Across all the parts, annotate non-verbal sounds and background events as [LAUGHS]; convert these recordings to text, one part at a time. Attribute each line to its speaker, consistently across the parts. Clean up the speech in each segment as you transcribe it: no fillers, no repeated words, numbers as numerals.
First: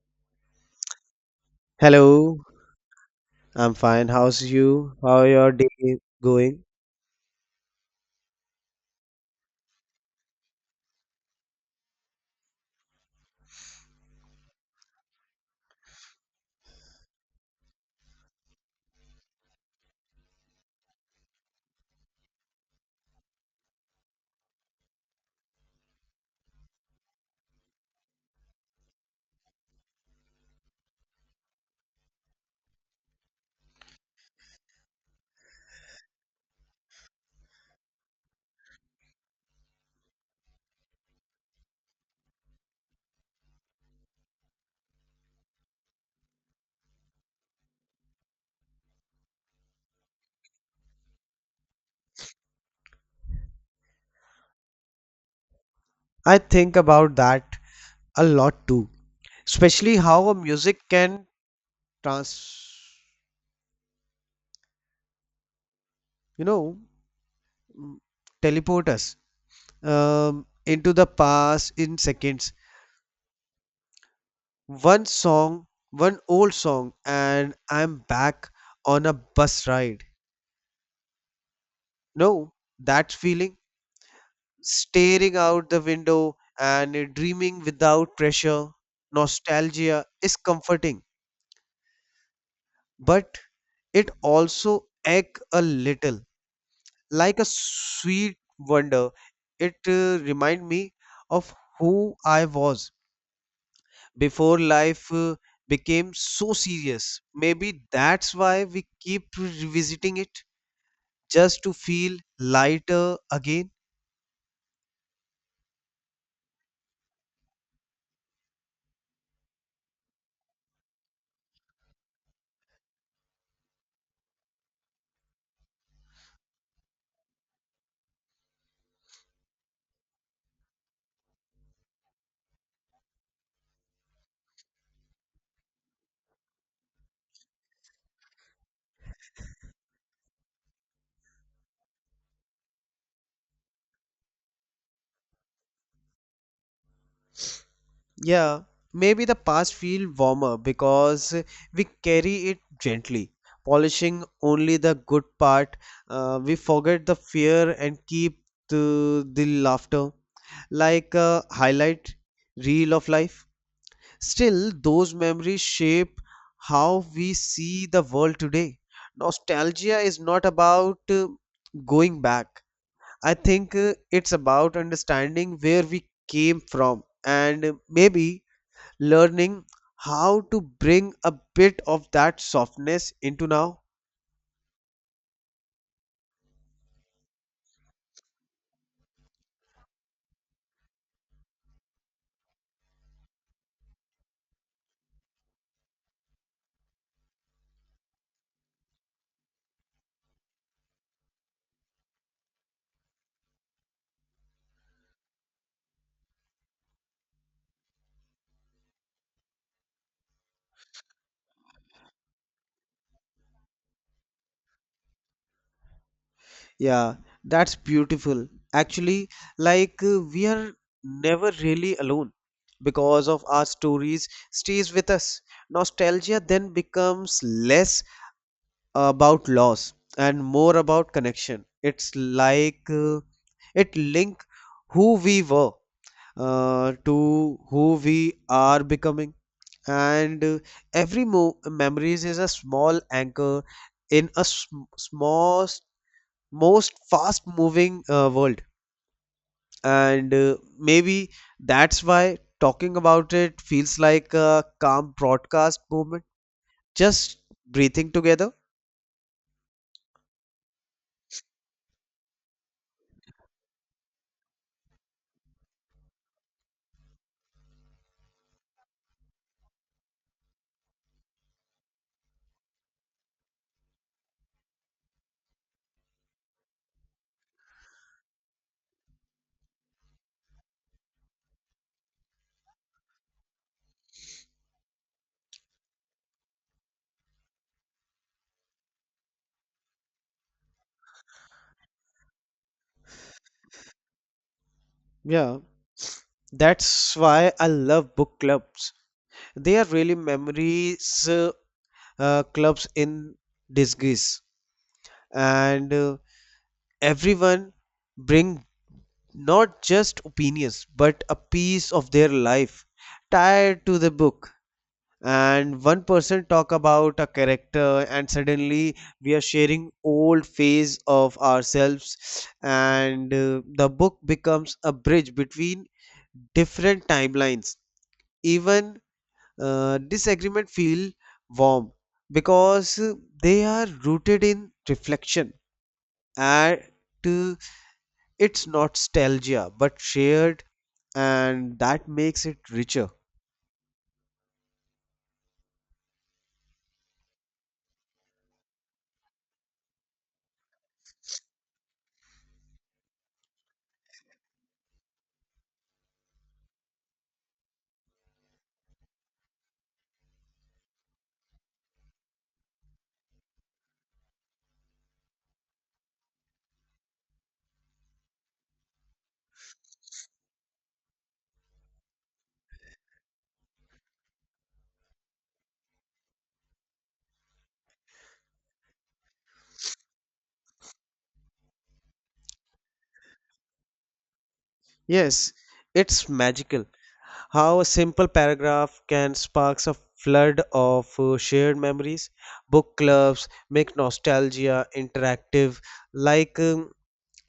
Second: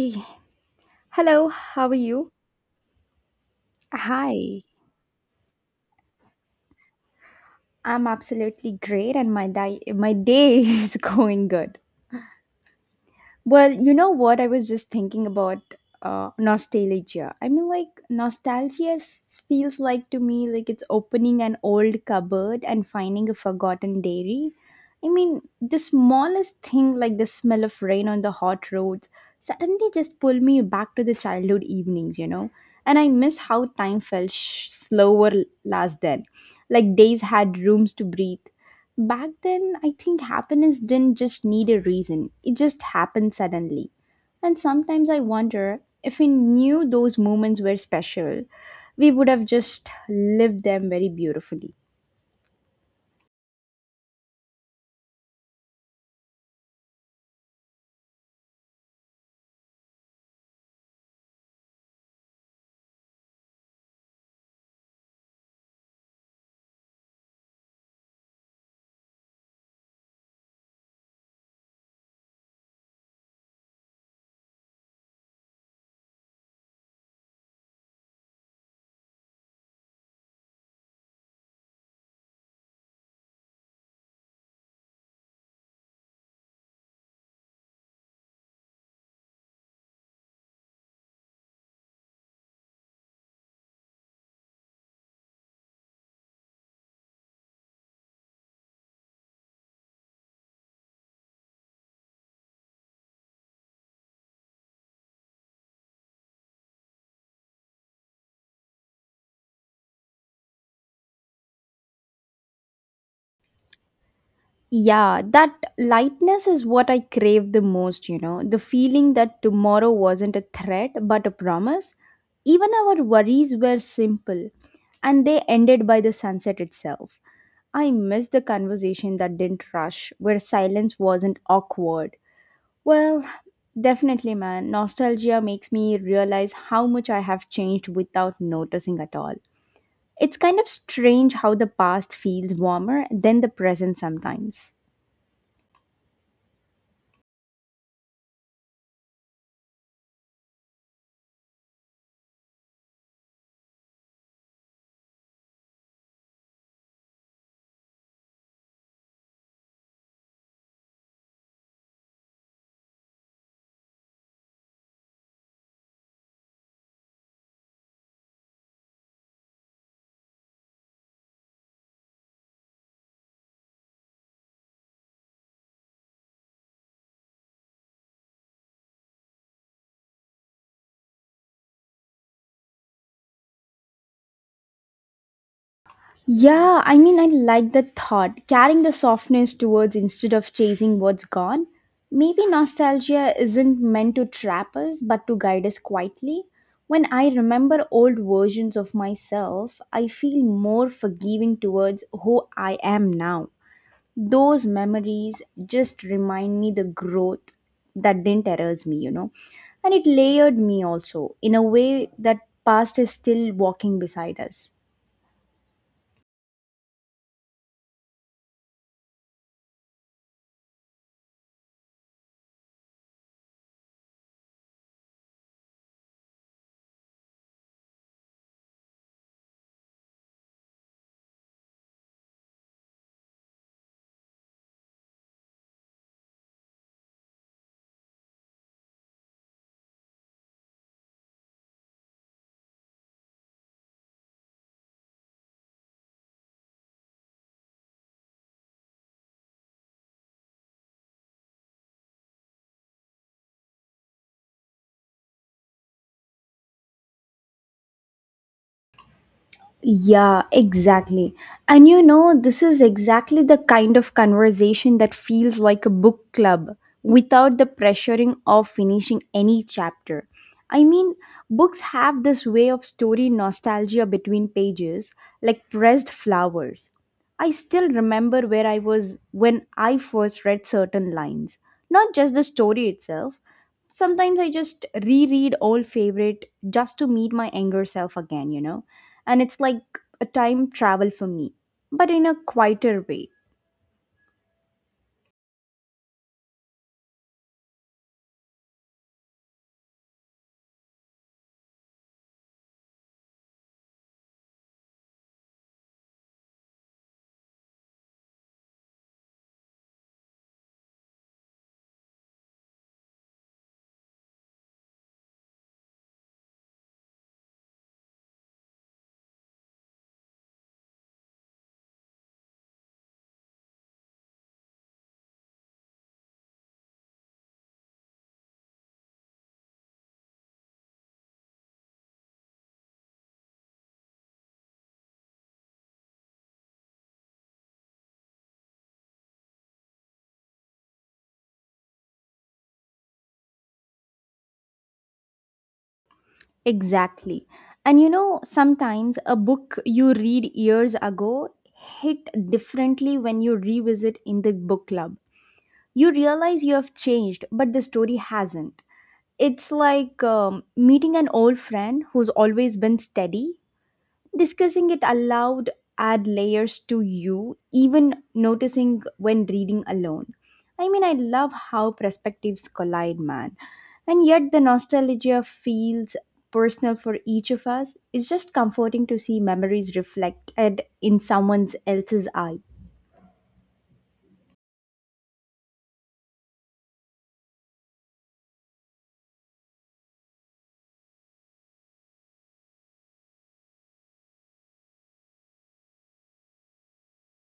Speaker 1: Hey. Hello, how are you?
Speaker 2: Hello, I'm fine. How's
Speaker 1: Hi.
Speaker 2: you? How your day going?
Speaker 1: I'm absolutely great and my day [LAUGHS] is going good. Well, you know what? I was just thinking about nostalgia. I mean, like, feels like to me like it's opening an old cupboard and finding a forgotten dairy. I mean, the smallest thing, like the smell of rain on the hot roads, suddenly just pull me back to the childhood evenings, you know? And I miss how time felt slower last then. Like, days had rooms to breathe. Back then, I think happiness didn't just need a reason, it just happened suddenly. And sometimes I wonder if we knew those moments were special, we would have just lived them very beautifully.
Speaker 2: I think about that a lot too, especially how a music can trans, you know, mm, teleport us into the past in seconds. One song, one old song, and I'm back on a bus ride. No, that feeling, staring out the window and dreaming without pressure, nostalgia is comforting, but it also ache a little, like a sweet wonder. It remind me of who I was before life became so serious. Maybe that's why we keep revisiting it, just to feel lighter again.
Speaker 1: Yeah, that lightness is what I crave the most, you know. The feeling that tomorrow wasn't a threat but a promise. Even our worries were simple and they ended by the sunset itself. I miss the conversation that didn't rush, where silence wasn't awkward. Well, definitely, man. Nostalgia makes me realize how much I have changed without noticing at all. It's kind of strange how the past feels warmer than the present sometimes.
Speaker 2: Yeah, maybe the past feel warmer because we carry it gently, polishing only the good part. We forget the fear and keep the laughter like a highlight reel of life. Still, those memories shape how we see the world today. Nostalgia is not about going back. I think it's about understanding where we came from and maybe learning how to bring a bit of that softness into now.
Speaker 1: Yeah, I mean, I like that thought, carrying the softness towards instead of chasing what's gone. Maybe nostalgia isn't meant to trap us, but to guide us quietly. When I remember old versions of myself, I feel more forgiving towards who I am now. Those memories just remind me the growth that didn't erase me, you know. And it layered me also in a way that past is still walking beside us.
Speaker 2: Yeah, that's beautiful. Actually, like we are never really alone because of our stories stays with us. Nostalgia then becomes less about loss and more about connection. It's like it link who we were to who we are becoming. And every memories is a small anchor in a small most fast moving world, and maybe that's why talking about it feels like a calm broadcast movement, just breathing together.
Speaker 1: Yeah, exactly. And you know, this is exactly the kind of conversation that feels like a book club without the pressuring of finishing any chapter. I mean, books have this way of story nostalgia between pages, like pressed flowers. I still remember where I was when I first read certain lines, not just the story itself. Sometimes I just reread old favorite just to meet my younger self again, you know. And it's like a time travel for me, but in a quieter way.
Speaker 2: Yeah, that's why I love book clubs. They are really memories clubs in disguise, and everyone bring not just opinions but a piece of their life tied to the book. And one person talk about a character and suddenly we are sharing old phase of ourselves, and the book becomes a bridge between different timelines. Even disagreement feel warm because they are rooted in reflection, and uh, it's nostalgia but shared, and that makes it richer.
Speaker 1: Exactly. And you know, sometimes a book you read years ago hit differently when you revisit in the book club. You realize you have changed, but the story hasn't. It's like meeting an old friend who's always been steady. Discussing it aloud add layers to you, even noticing when reading alone. I mean, I love how perspectives collide, man. And yet the nostalgia feels personal for each of us. It's just comforting to see memories reflected in someone else's eyes.
Speaker 2: Yes, it's magical how a simple paragraph can spark a flood of shared memories. Book clubs make nostalgia interactive, like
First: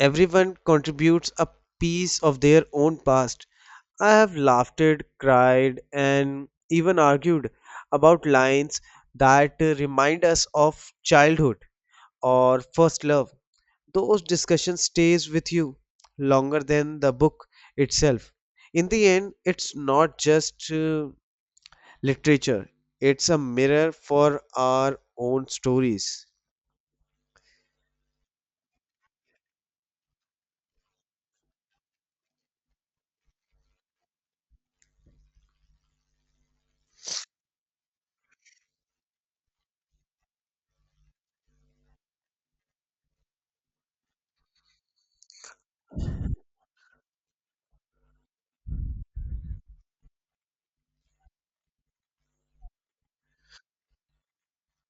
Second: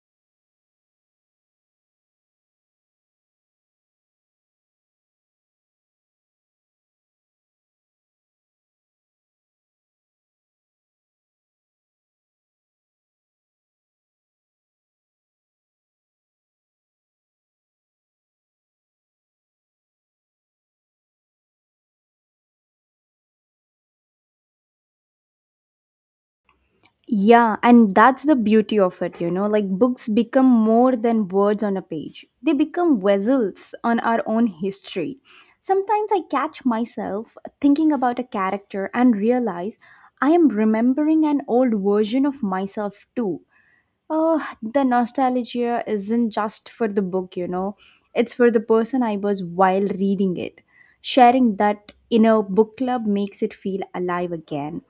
Speaker 2: everyone contributes a piece of their own past. I have laughed, cried, and even argued about lines that remind us of childhood or first love. Those discussions stays with you longer than the book itself. In the end, it's not just literature, it's a mirror for our own stories.
Speaker 1: Yeah, and that's the beauty of it, you know. Like books become more than words on a page, they become vessels on our own history. Sometimes I catch myself thinking about a character and realize I am remembering an old version of myself too. Oh, the nostalgia isn't just for the book, you know. It's for the person I was while reading it. Sharing that in a book club makes it feel alive again,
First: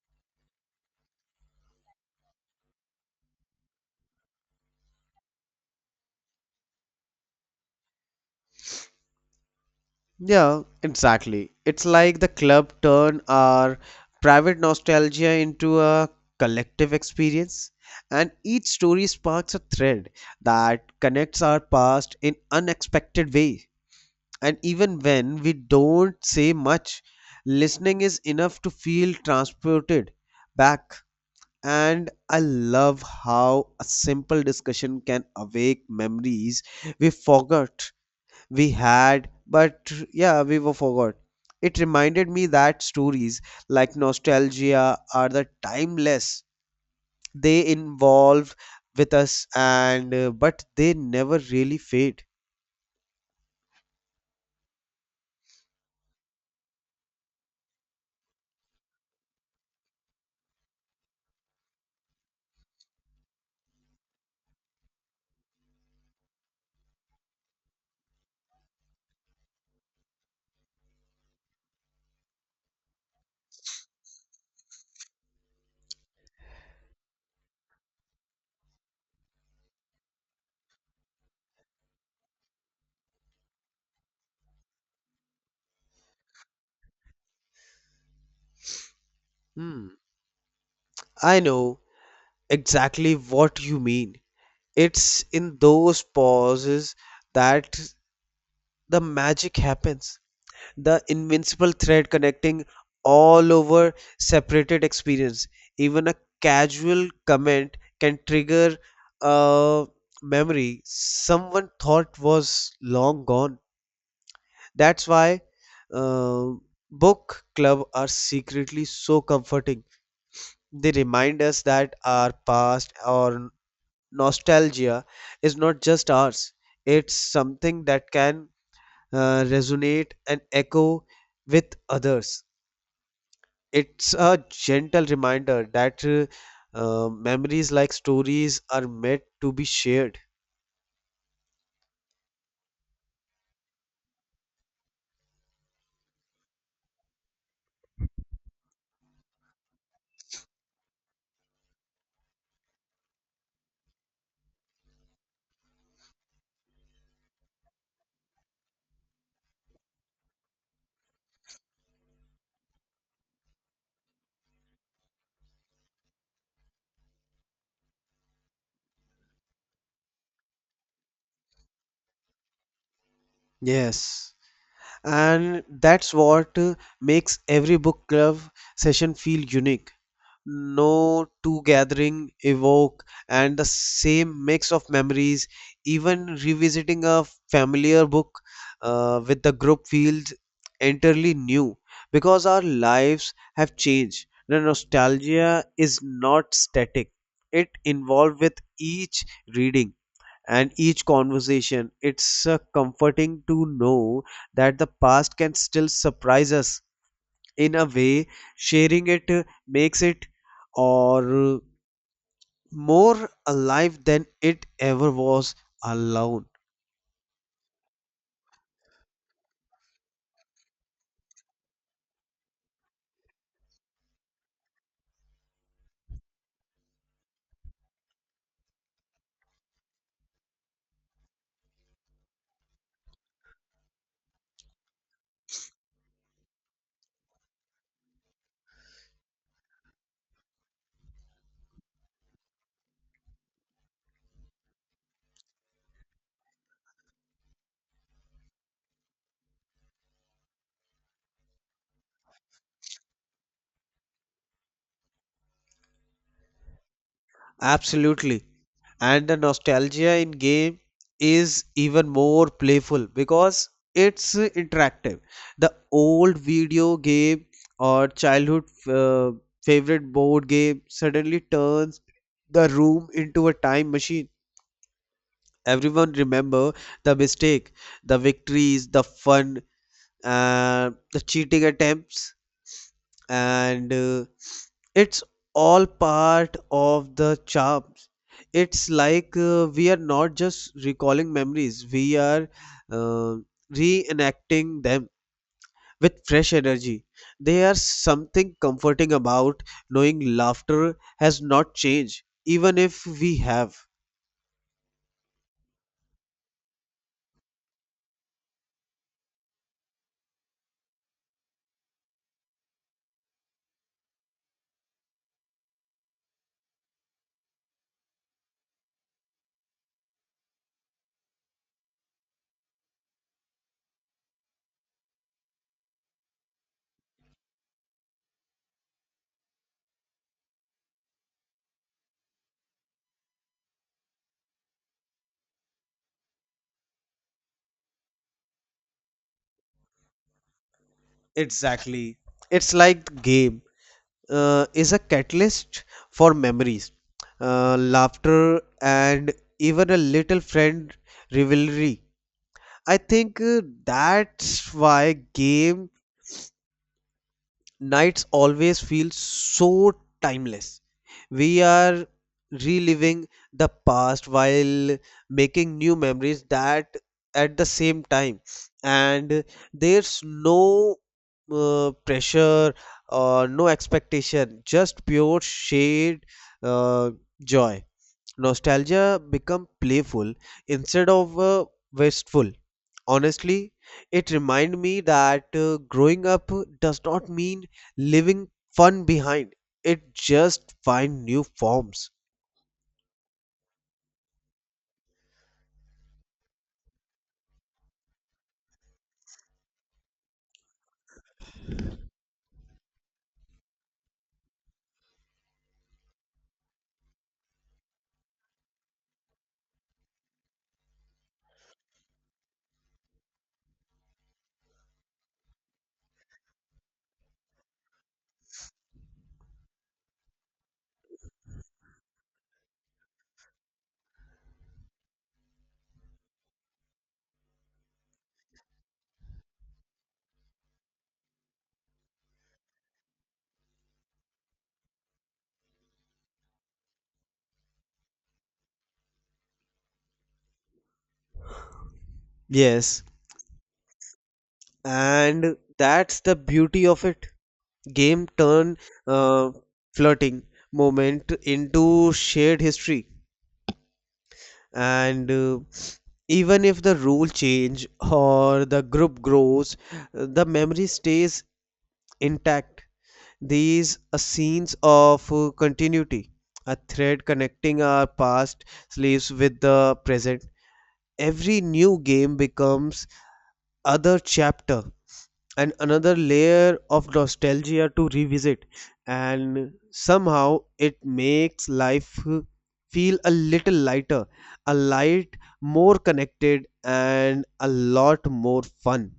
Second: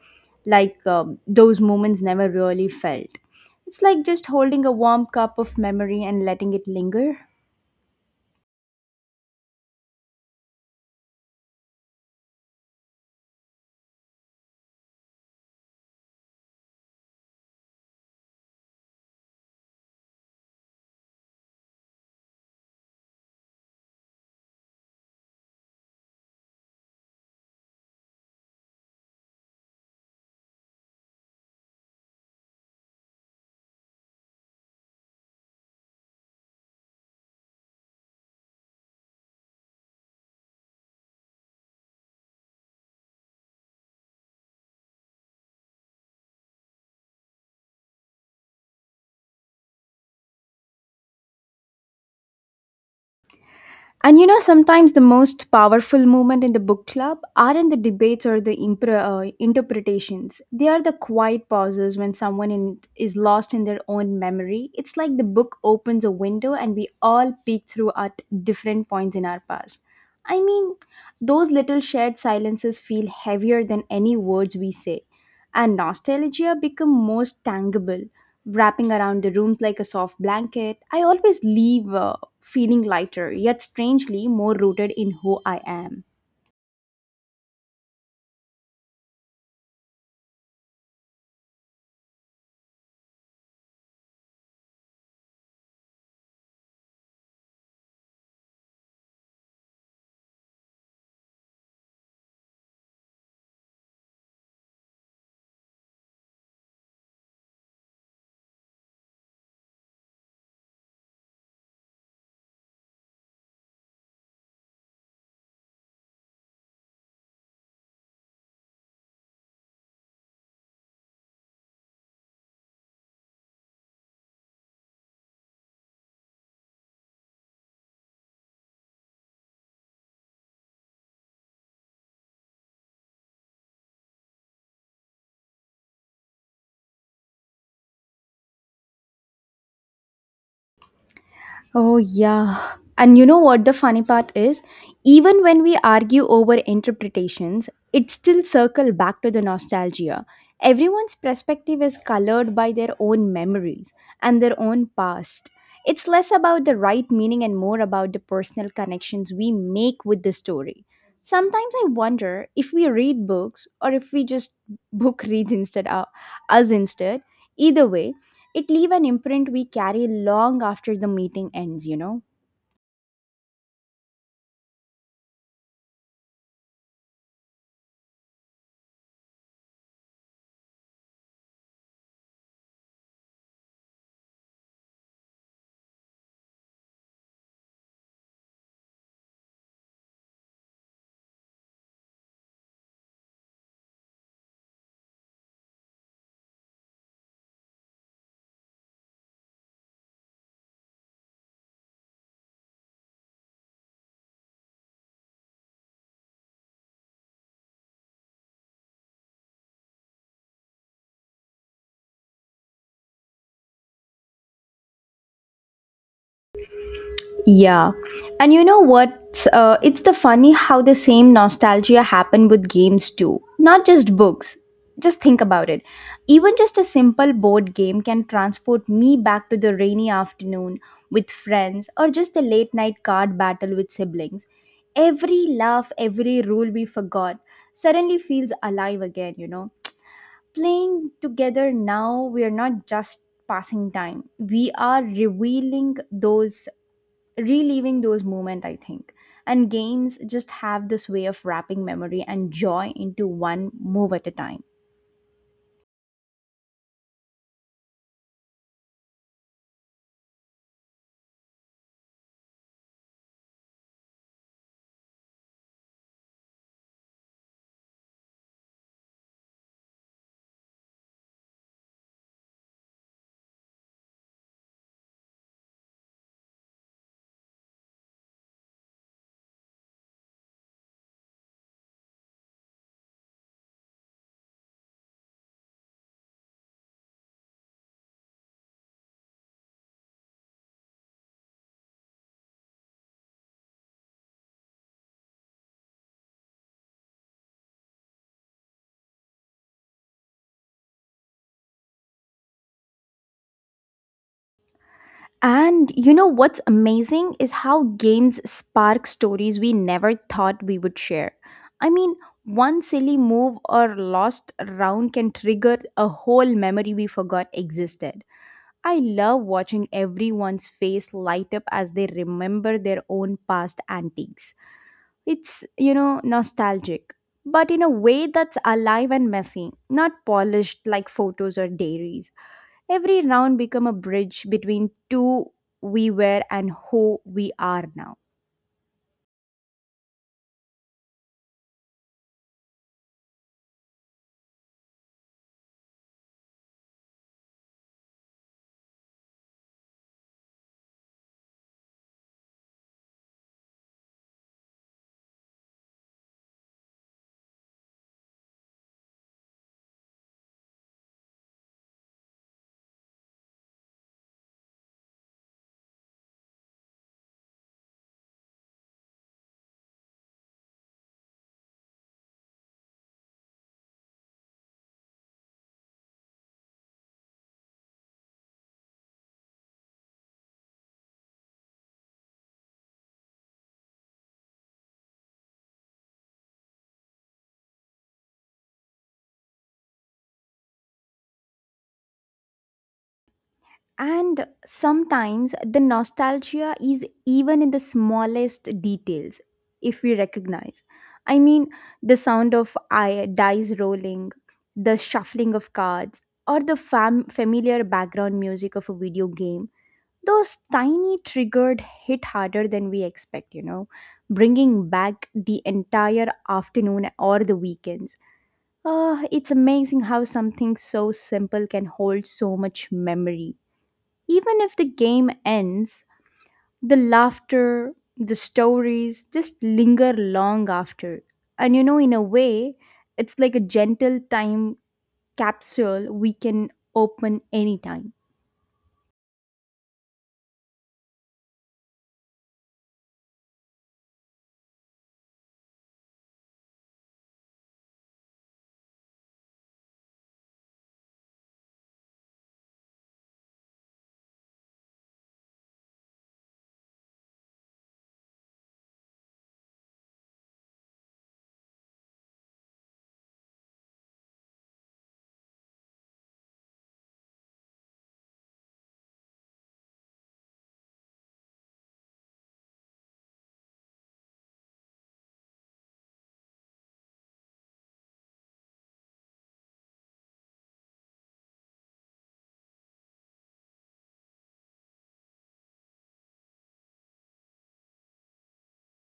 Speaker 1: like those moments never really felt. It's like just holding a warm cup of memory and letting it linger.
Speaker 2: Yeah, exactly, it's like the club turned our private nostalgia into a collective experience, and each story sparks a thread that connects our past in unexpected ways. And even when we don't say much, listening is enough to feel transported back. And I love how a simple discussion can awake memories we forgot we had, but yeah, we were forgot. It reminded me that stories like nostalgia are the timeless. They involve with us and but they never really fade.
Speaker 1: And you know, sometimes the most powerful moment in the book club aren't the debates or the interpretations. They are the quiet pauses when someone is lost in their own memory. It's like the book opens a window and we all peek through at different points in our past. I mean, those little shared silences feel heavier than any words we say, and nostalgia become most tangible wrapping around the rooms like a soft blanket. I always leave feeling lighter, yet strangely more rooted in who I am.
Speaker 2: Hmm. I know exactly what you mean. It's in those pauses that the magic happens. The invincible thread connecting all over separated experience. Even a casual comment can trigger a memory someone thought was long gone. That's why uh, book club are secretly so comforting. They remind us that our past or nostalgia is not just ours, it's something that can resonate and echo with others. It's a gentle reminder that memories like stories are meant to be shared.
Speaker 1: Oh, yeah. And you know what the funny part is? Even when we argue over interpretations, it still circle back to the nostalgia. Everyone's perspective is colored by their own memories and their own past. It's less about the right meaning and more about the personal connections we make with the story. Sometimes I wonder if we read books or if we just [LAUGHS] book reads instead of us instead. Either way, it leave an imprint we carry long after the meeting ends, you know.
Speaker 2: Yes. And that's what makes every book club session feel unique. No two gathering evoke and the same mix of memories. Even revisiting a familiar book with the group feels entirely new because our lives have changed. The nostalgia is not static, it evolves with each reading and each conversation. It's comforting to know that the past can still surprise us. In a way, sharing it makes it or more alive than it ever was alone.
Speaker 1: Yeah. And you know what, it's the funny how the same nostalgia happen with games too, not just books. Just think about it, even just a simple board game can transport me back to the rainy afternoon with friends or just a late night card battle with siblings. Every laugh, every rule we forgot suddenly feels alive again, you know. Playing together now, we are not just passing time, we are revealing those reliving those moments, I think. And games just have this way of wrapping memory and joy into one move at a time.
Speaker 2: Absolutely, and the nostalgia in game is even more playful because it's interactive. The old video game or childhood favorite board game suddenly turns the room into a time machine. Everyone remember the mistake, the victories, the fun, the cheating attempts, and it's all part of the charms. It's like we are not just recalling memories, we are uh, reenacting them with fresh energy. There's something comforting about knowing laughter has not changed even if we have.
Speaker 1: And you know what's amazing is how games spark stories we never thought we would share. I mean, one silly move or lost round can trigger a whole memory we forgot existed. I love watching everyone's face light up as they remember their own past antiques. It's, you know, nostalgic, but in a way that's alive and messy, not polished like photos or diaries. Every round become a bridge between two we were and who we are now.
Speaker 2: Exactly, it's like the game is a catalyst for memories, laughter, and even a little friend rivalry. I think that's why games nights always feel so timeless. We are reliving the past while making new memories that at the same time, and there's no pressure or no expectation, just pure shared uh, joy. Nostalgia become playful instead of wasteful. Honestly, it remind me that growing up does not mean leaving fun behind. It just find new forms.
Speaker 1: And sometimes the nostalgia is even in the smallest details, if we recognize. I mean, the sound of dice rolling, the shuffling of cards, or the familiar background music of a video game. Those tiny triggered hit harder than we expect, you know, bringing back the entire afternoon or the weekends. Ah, it's amazing how something so simple can hold so much memory. Even if the game ends, the laughter, the stories just linger long after. And you know, in a way, it's like a gentle time capsule we can open anytime.
Speaker 2: Yes, and that's the beauty of it. Game turn uh, flirting moment into shared history, and even if the rule change or the group grows, the memory stays intact. These are scenes of continuity, a thread connecting our past lives with the present. Every new game becomes other chapter and another layer of nostalgia to revisit, and somehow it makes life feel a little lighter, a light, more connected, and a lot more fun.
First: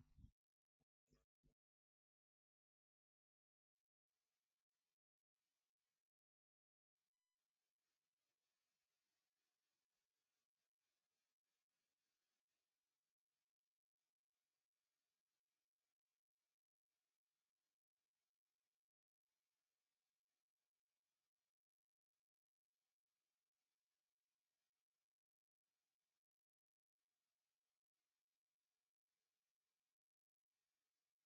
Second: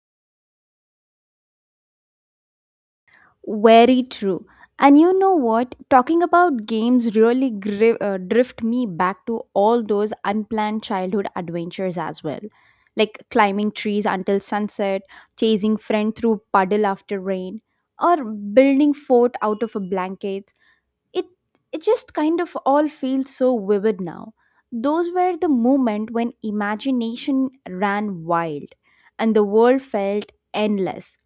Speaker 1: Very true. And you know what? Talking about games really drift me back to all those unplanned childhood adventures as well. Like climbing trees until sunset, chasing friend through puddle after rain, or building fort out of a blanket. It it just kind of all feels so vivid now. Those were the moment when imagination ran wild and the world felt endless.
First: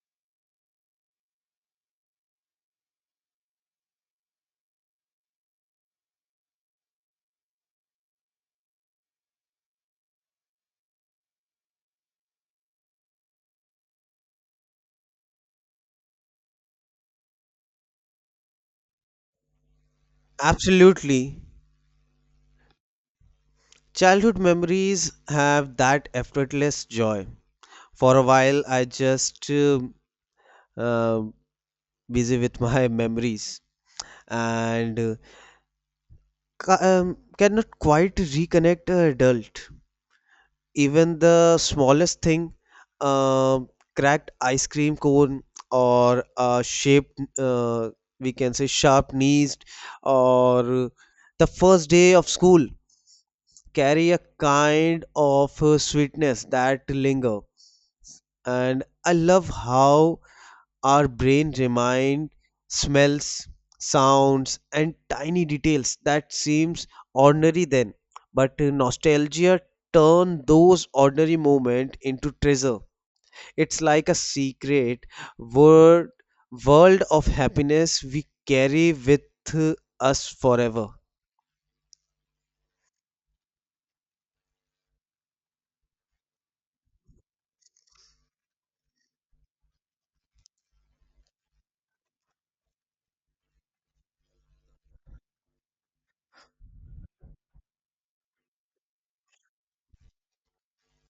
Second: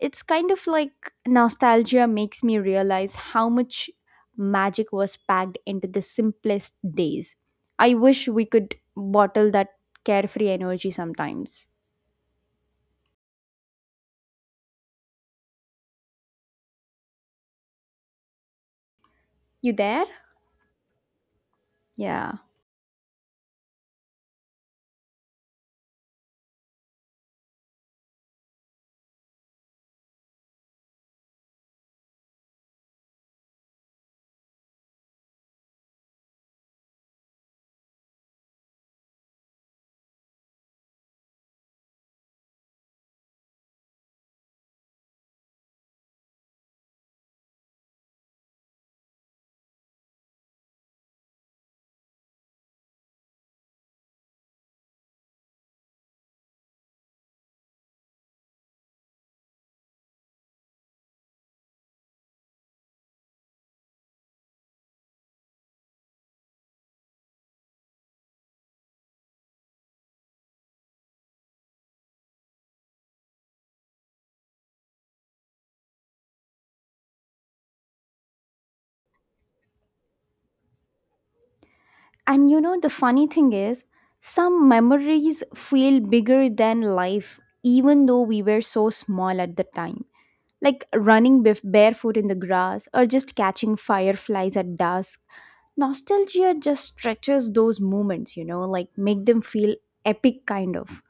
Speaker 1: It's kind of like nostalgia makes me realize how much magic was packed into the simplest days. I wish we could bottle that carefree energy sometimes. You there?
Speaker 2: Absolutely.
Speaker 1: Yeah.
Speaker 2: Childhood memories have that effortless joy. For a while, I just uh, busy with my [LAUGHS] memories, and cannot quite reconnect a adult. Even the smallest thing, uh, cracked ice cream cone or a shaped, we can say sharp knees, or the first day of school carry a kind of sweetness that linger. And I love how our brain remind smells, sounds, and tiny details that seems ordinary then, but nostalgia turn those ordinary moments into treasure. It's like a secret world world of happiness we carry with us forever.
Speaker 1: And you know, the funny thing is, some memories feel bigger than life, even though we were so small at the time. Like running barefoot in the grass or just catching fireflies at dusk. Nostalgia just stretches those moments, you know, like make them feel epic kind of.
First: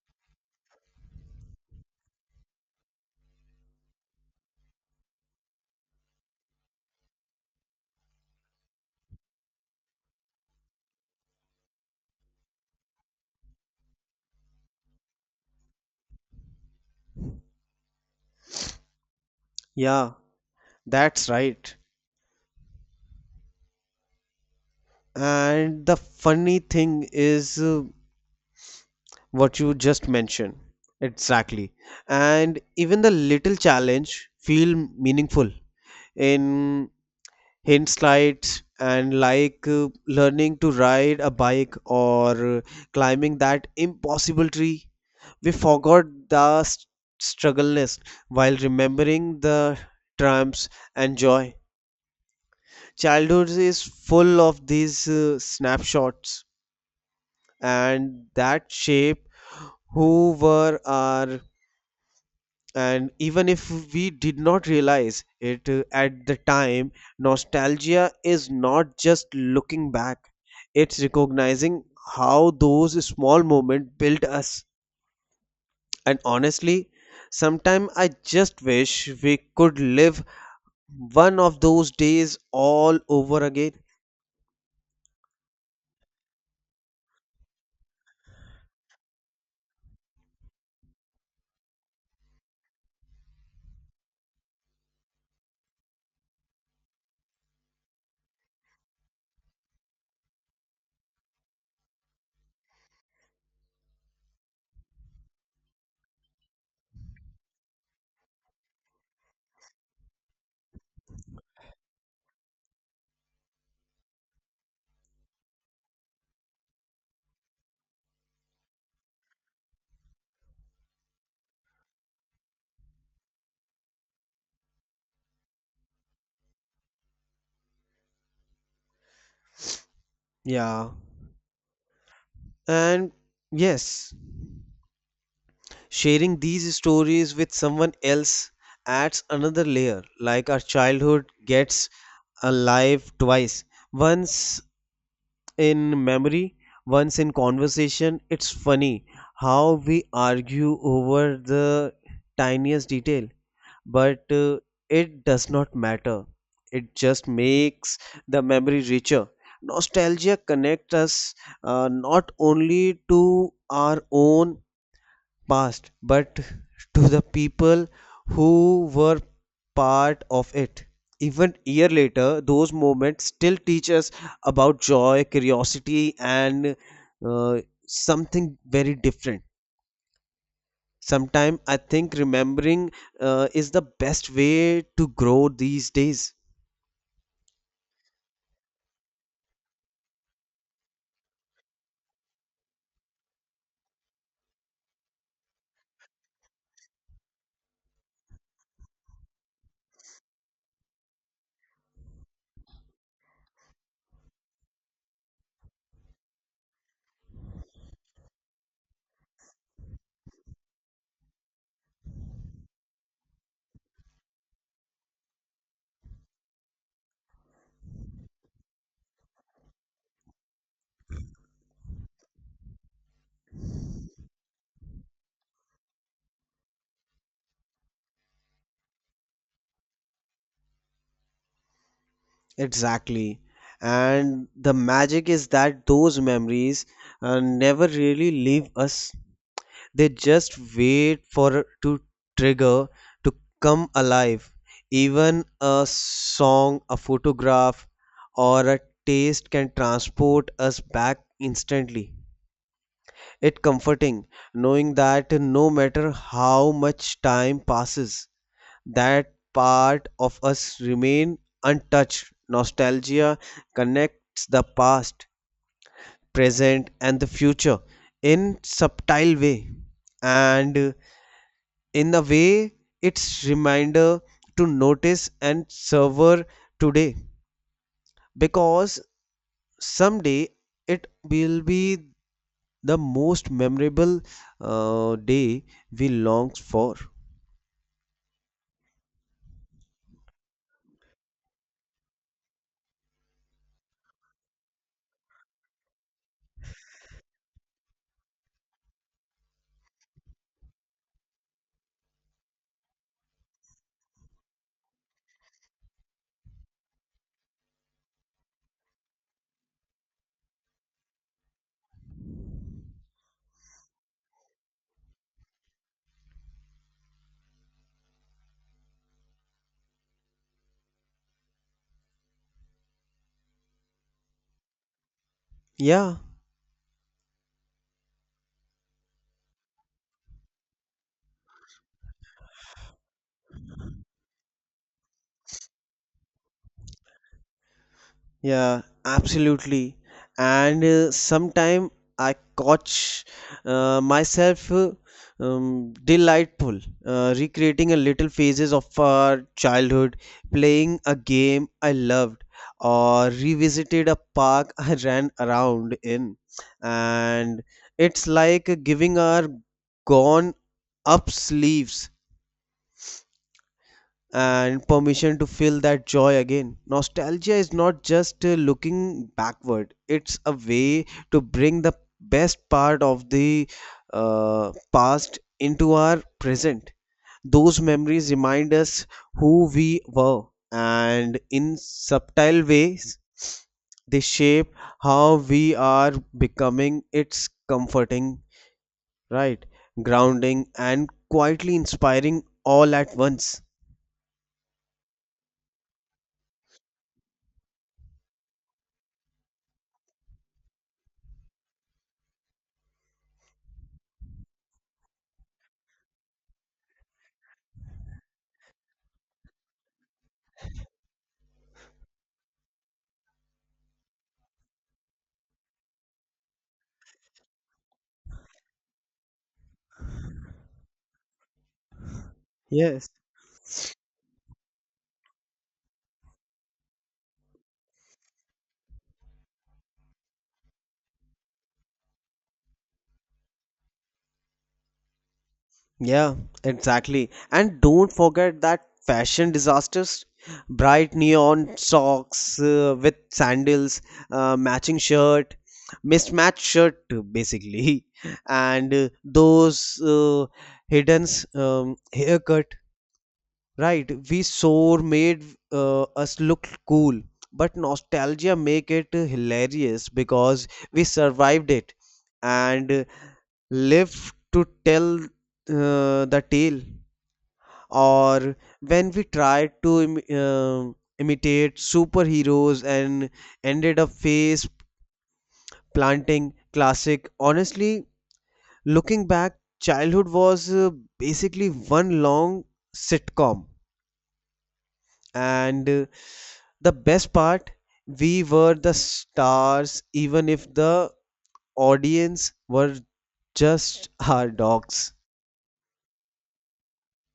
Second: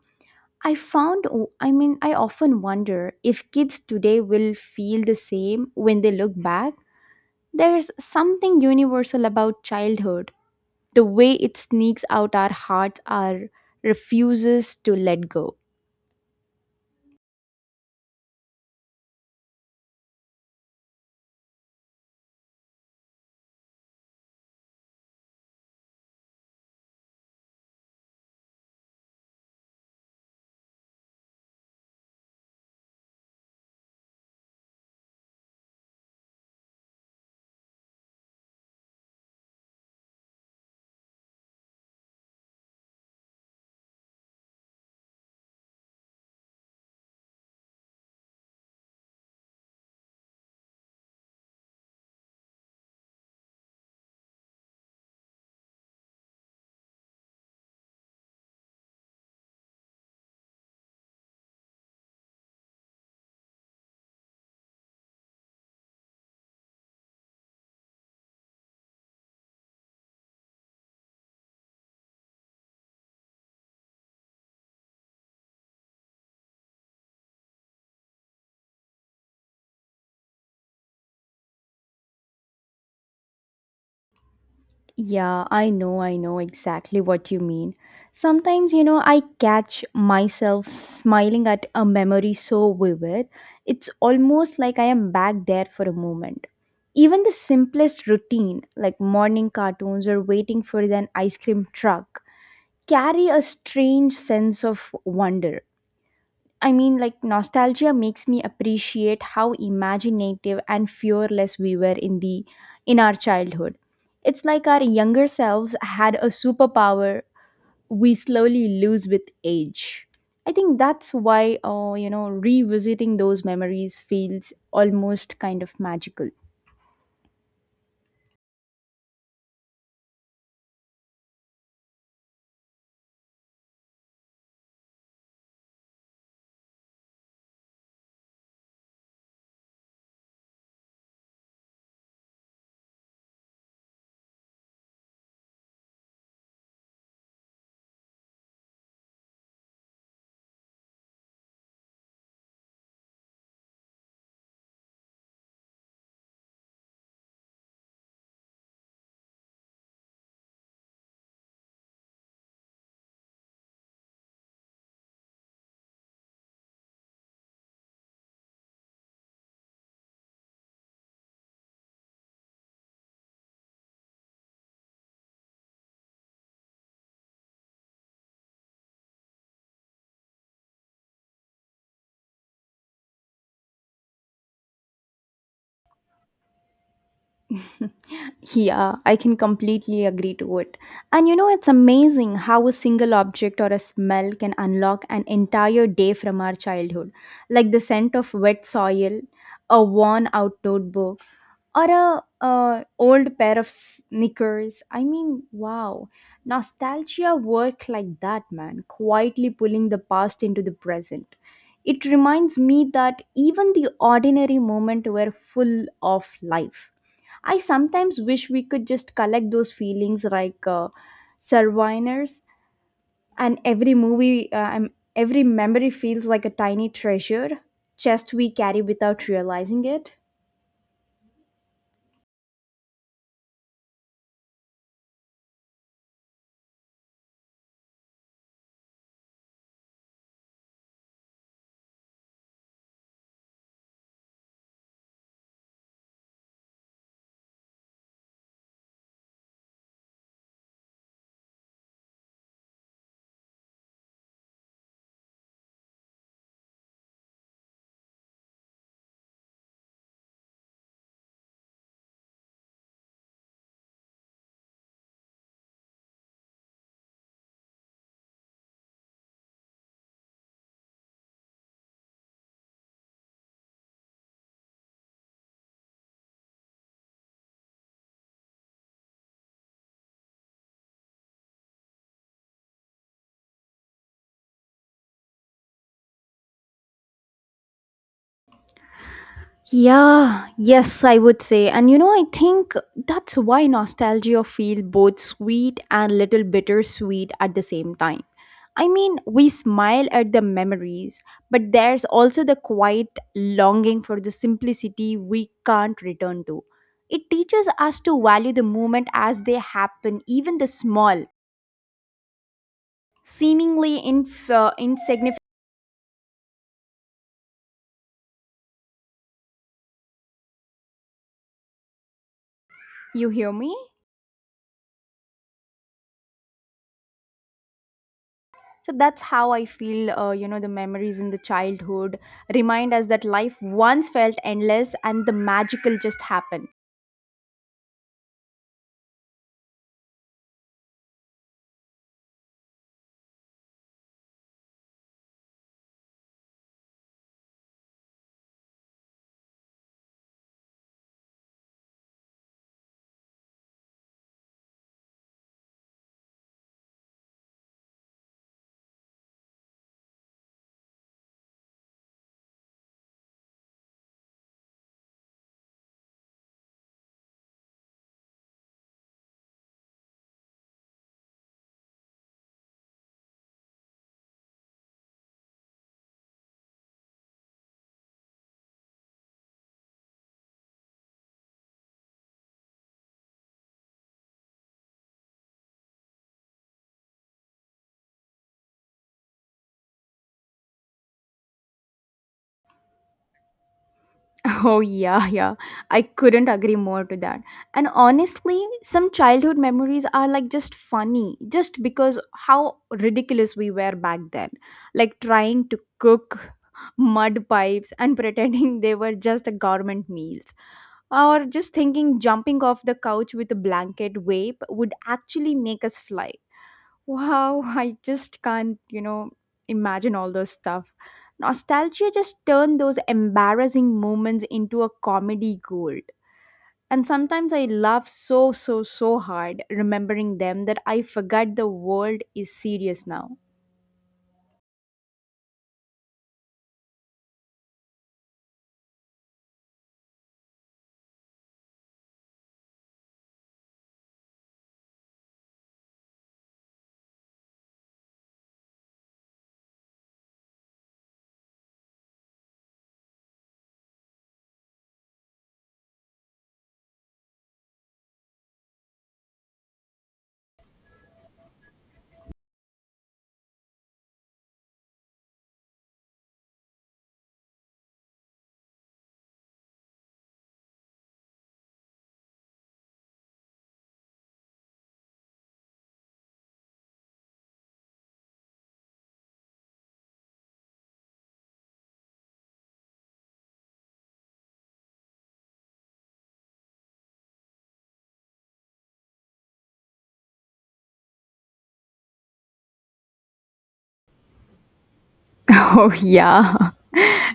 Speaker 1: I found I mean, I often wonder if kids today will feel the same when they look back. There's something universal about childhood. The way it sneaks out our hearts our refuses to let go.
Speaker 2: Yeah, that's right. And the funny thing is, what you just mentioned exactly. And even the little challenge feel meaningful in hindsight, and like learning to ride a bike or climbing that impossible tree, we forgot the struggle list while remembering the triumphs and joy. Childhood is full of these snapshots, and that shape who were our, and even if we did not realize it at the time, nostalgia is not just looking back, it's recognizing how those small moments built us. And honestly, sometimes I just wish we could live one of those days all over again.
Speaker 1: Yeah, I know exactly what you mean. Sometimes, you know, I catch myself smiling at a memory so vivid, it's almost like I am back there for a moment. Even the simplest routine, like morning cartoons or waiting for an ice cream truck, carry a strange sense of wonder. I mean, like, nostalgia makes me appreciate how imaginative and fearless we were in our childhood. It's like our younger selves had a superpower we slowly lose with age. I think that's why, you know, revisiting those memories feels almost kind of magical.
Speaker 2: Yeah, and yes, sharing these stories with someone else adds another layer. Like our childhood gets alive twice, once in memory, once in conversation. It's funny how we argue over the tiniest detail, but it does not matter, it just makes the memory richer. Nostalgia connects us, not only to our own past but to the people who were part of it. Even year later, those moments still teach us about joy, curiosity, and uh, something very different. Sometimes I think remembering is the best way to grow these days.
Speaker 1: [LAUGHS] Yeah, I can completely agree to it. And you know, it's amazing how a single object or a smell can unlock an entire day from our childhood, like the scent of wet soil, a worn out notebook, or a old pair of sneakers. I mean, wow, nostalgia work like that, man, quietly pulling the past into the present. It reminds me that even the ordinary moment were full of life. I sometimes wish we could just collect those feelings like souvenirs, and every movie, every memory feels like a tiny treasure chest we carry without realizing it.
Speaker 2: Exactly. And the magic is that those memories never really leave us. They just wait for to trigger to come alive. Even a song, a photograph, or a taste can transport us back instantly. It comforting knowing that no matter how much time passes, that part of us remain untouched. Nostalgia connects the past, present, and the future in subtle way, and in a way it's reminder to notice and savor today, because someday it will be the most memorable day we long for.
Speaker 1: Yeah, yes, I would say. And you know, I think that's why nostalgia feel both sweet and little bittersweet at the same time. I mean, we smile at the memories, but there's also the quiet longing for the simplicity we can't return to. It teaches us to value the moment as they happen, even the small, seemingly insignificant. You hear me?
Speaker 2: Yeah.
Speaker 1: So that's how I feel, you know, the memories in the childhood remind us that life once felt endless and the magical just happened. [LAUGHS]
Speaker 2: Yeah, absolutely. And sometime I catch myself delightful recreating a little phases of our childhood, playing a game I loved, or revisited a park [LAUGHS] I ran around in. And it's like giving our gone up sleeves and permission to feel that joy again. Nostalgia is not just looking backward, it's a way to bring the best part of the past into our present. Those memories remind us who we were, and in subtle ways, they shape how we are becoming. It's comforting, right? Grounding, and quietly inspiring all at once.
Speaker 1: Oh, yeah, yeah. I couldn't agree more to that. And honestly, some childhood memories are like just funny, just because how ridiculous we were back then. Like trying to cook mud pipes [LAUGHS] and pretending they were just a government meals, or just thinking jumping off the couch with a blanket vape would actually make us fly. Wow, [LAUGHS] I just can't, you know, imagine all those stuff. Nostalgia just turned those
Speaker 2: Yes.
Speaker 1: embarrassing moments into a comedy gold. And sometimes I laugh so, so, so hard remembering them that I forget the world is serious now.
Speaker 2: Yeah, exactly. And don't forget that fashion disasters. Bright neon socks with sandals, matching shirt, mismatched shirt basically, [LAUGHS] and those hidden haircut. Right, we sore made us look cool, but nostalgia make it hilarious because we survived it and live to tell the tale. Or when we tried to imitate superheroes and ended up face planting, classic. Honestly, looking back, childhood was basically one long sitcom, and the best part, we were the stars, even if the audience were just [LAUGHS] our dogs.
Speaker 1: Oh, yeah. [LAUGHS]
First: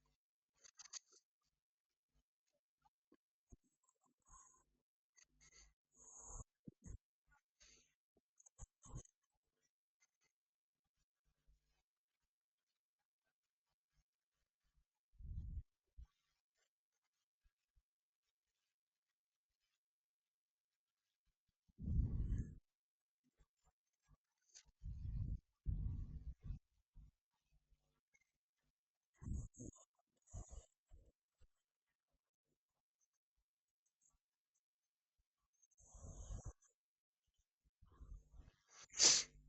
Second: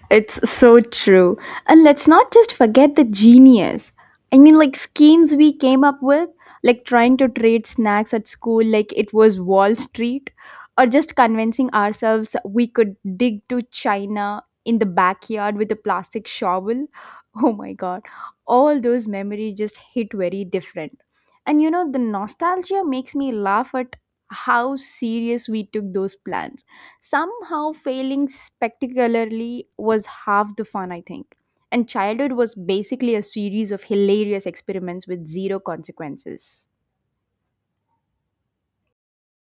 Speaker 1: It's so true. And let's not just forget the genius. I mean, like schemes we came up with, like trying to trade snacks at school like it was Wall Street, or just convincing ourselves we could dig to China in the backyard with a plastic shovel. [LAUGHS] Oh my god. All those memories just hit very different. And you know, the nostalgia makes me laugh at how serious we took those plans. Somehow, failing spectacularly was half the fun, I think. And childhood was basically a series of hilarious experiments with zero consequences.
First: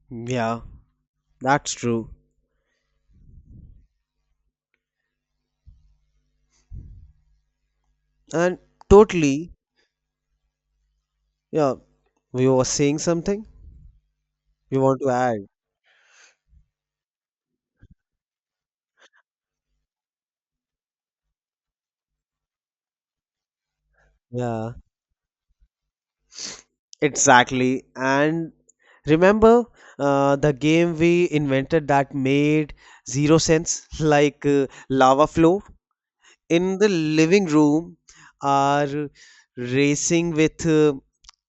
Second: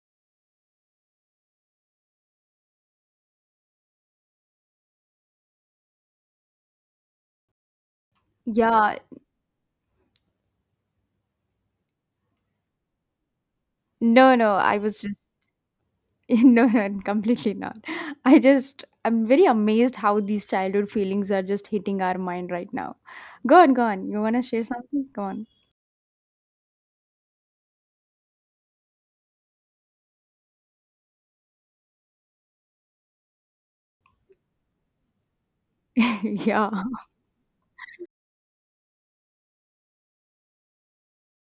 Speaker 2: Yeah, that's true. And
Speaker 1: Yeah.
Speaker 2: totally, yeah, we were saying something.
Speaker 1: no, no, I
Speaker 2: You want
Speaker 1: was
Speaker 2: to
Speaker 1: just,
Speaker 2: add?
Speaker 1: [LAUGHS] No, no, completely not. I'm very amazed how these childhood feelings are just hitting our mind right now. Go on, go on. You want to share
Speaker 2: Yeah,
Speaker 1: something? Go on.
Speaker 2: exactly. And remember the game we invented that made zero sense, [LAUGHS] like lava flow
Speaker 1: [LAUGHS]
Speaker 2: in
Speaker 1: Yeah.
Speaker 2: the living room, are racing with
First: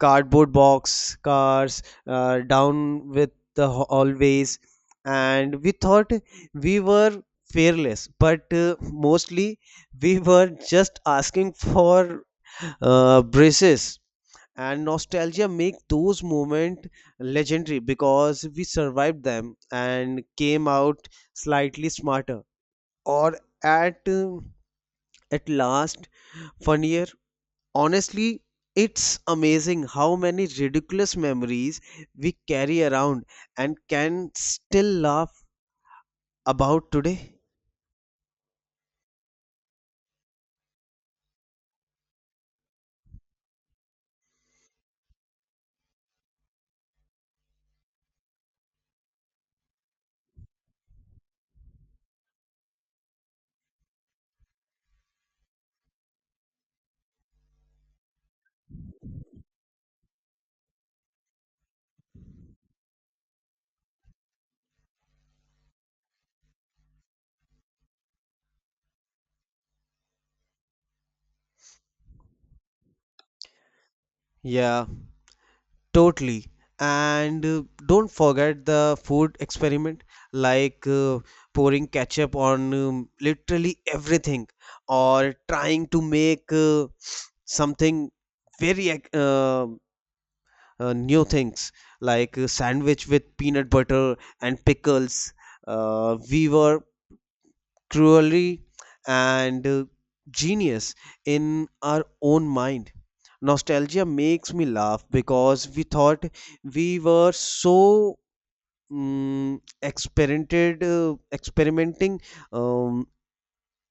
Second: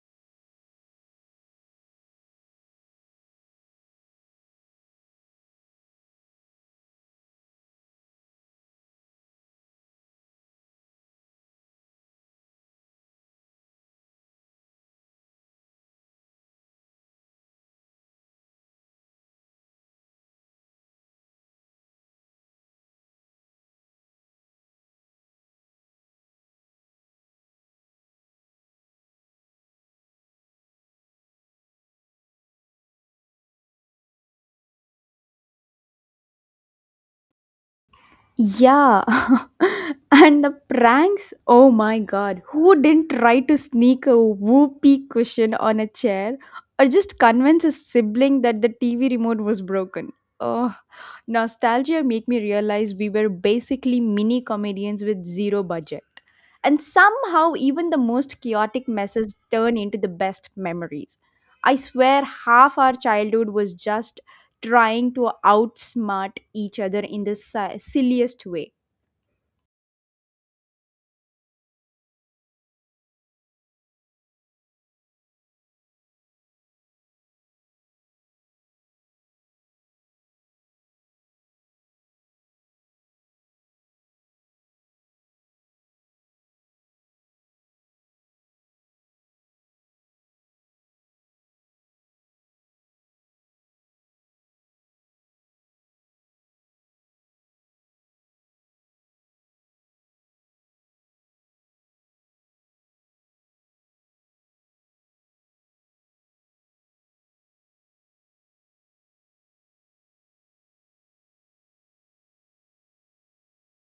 Speaker 2: cardboard box cars down with the hallways, and we thought we were fearless, but mostly we were just asking for braces. And nostalgia make those moments legendary because we survived them and came out slightly smarter, or at uh, at last funnier. Honestly, it's amazing how many ridiculous memories we carry around and can still laugh about today.
Speaker 1: Yeah. [LAUGHS] And the pranks, oh my god. Who didn't try to sneak a whoopee cushion on a chair or just convince a sibling that the TV remote was broken? Oh, nostalgia make me realize we were basically mini comedians with zero budget. And somehow even the most chaotic messes turn into the best memories. I swear half our childhood was just trying to outsmart each other in the silliest way. [LAUGHS]
Speaker 2: Yeah, totally. And don't forget the food experiment, like pouring ketchup on literally everything, or trying to make something very new things, like a sandwich with peanut butter and pickles. We were cruelty, and genius in our own mind. Nostalgia makes me laugh because we thought we were so experimenting um,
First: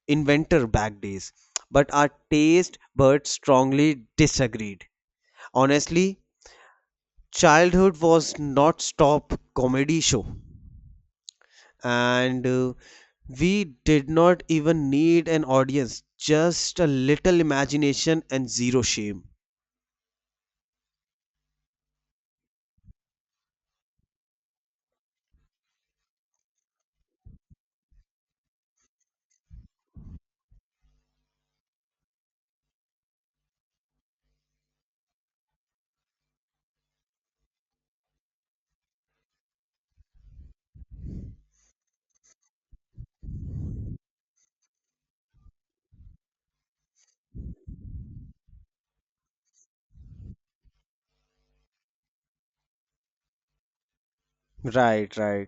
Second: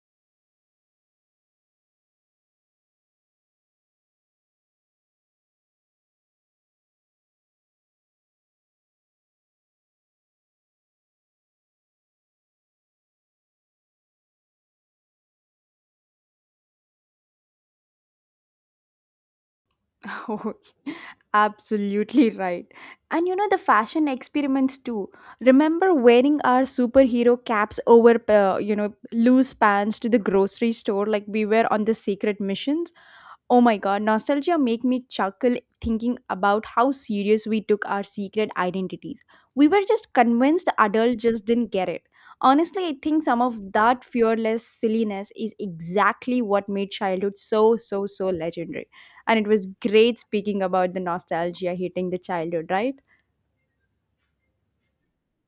Speaker 2: inventor back days, but our taste buds strongly disagreed. Honestly, childhood was not stop comedy show, and we did not even need an audience, just a little imagination and zero shame.
Speaker 1: Oh, absolutely right. And you know the fashion experiments too. Remember wearing our superhero caps over, you know, loose pants to the grocery store like we were on the secret missions? Oh my god, nostalgia make me chuckle thinking about how serious we took our secret identities. We were just convinced the adult just didn't get it. Honestly, I think some of that fearless silliness is exactly what made childhood so, so, so legendary. And it was great speaking about the nostalgia hitting the childhood, right?
Speaker 2: Right, right.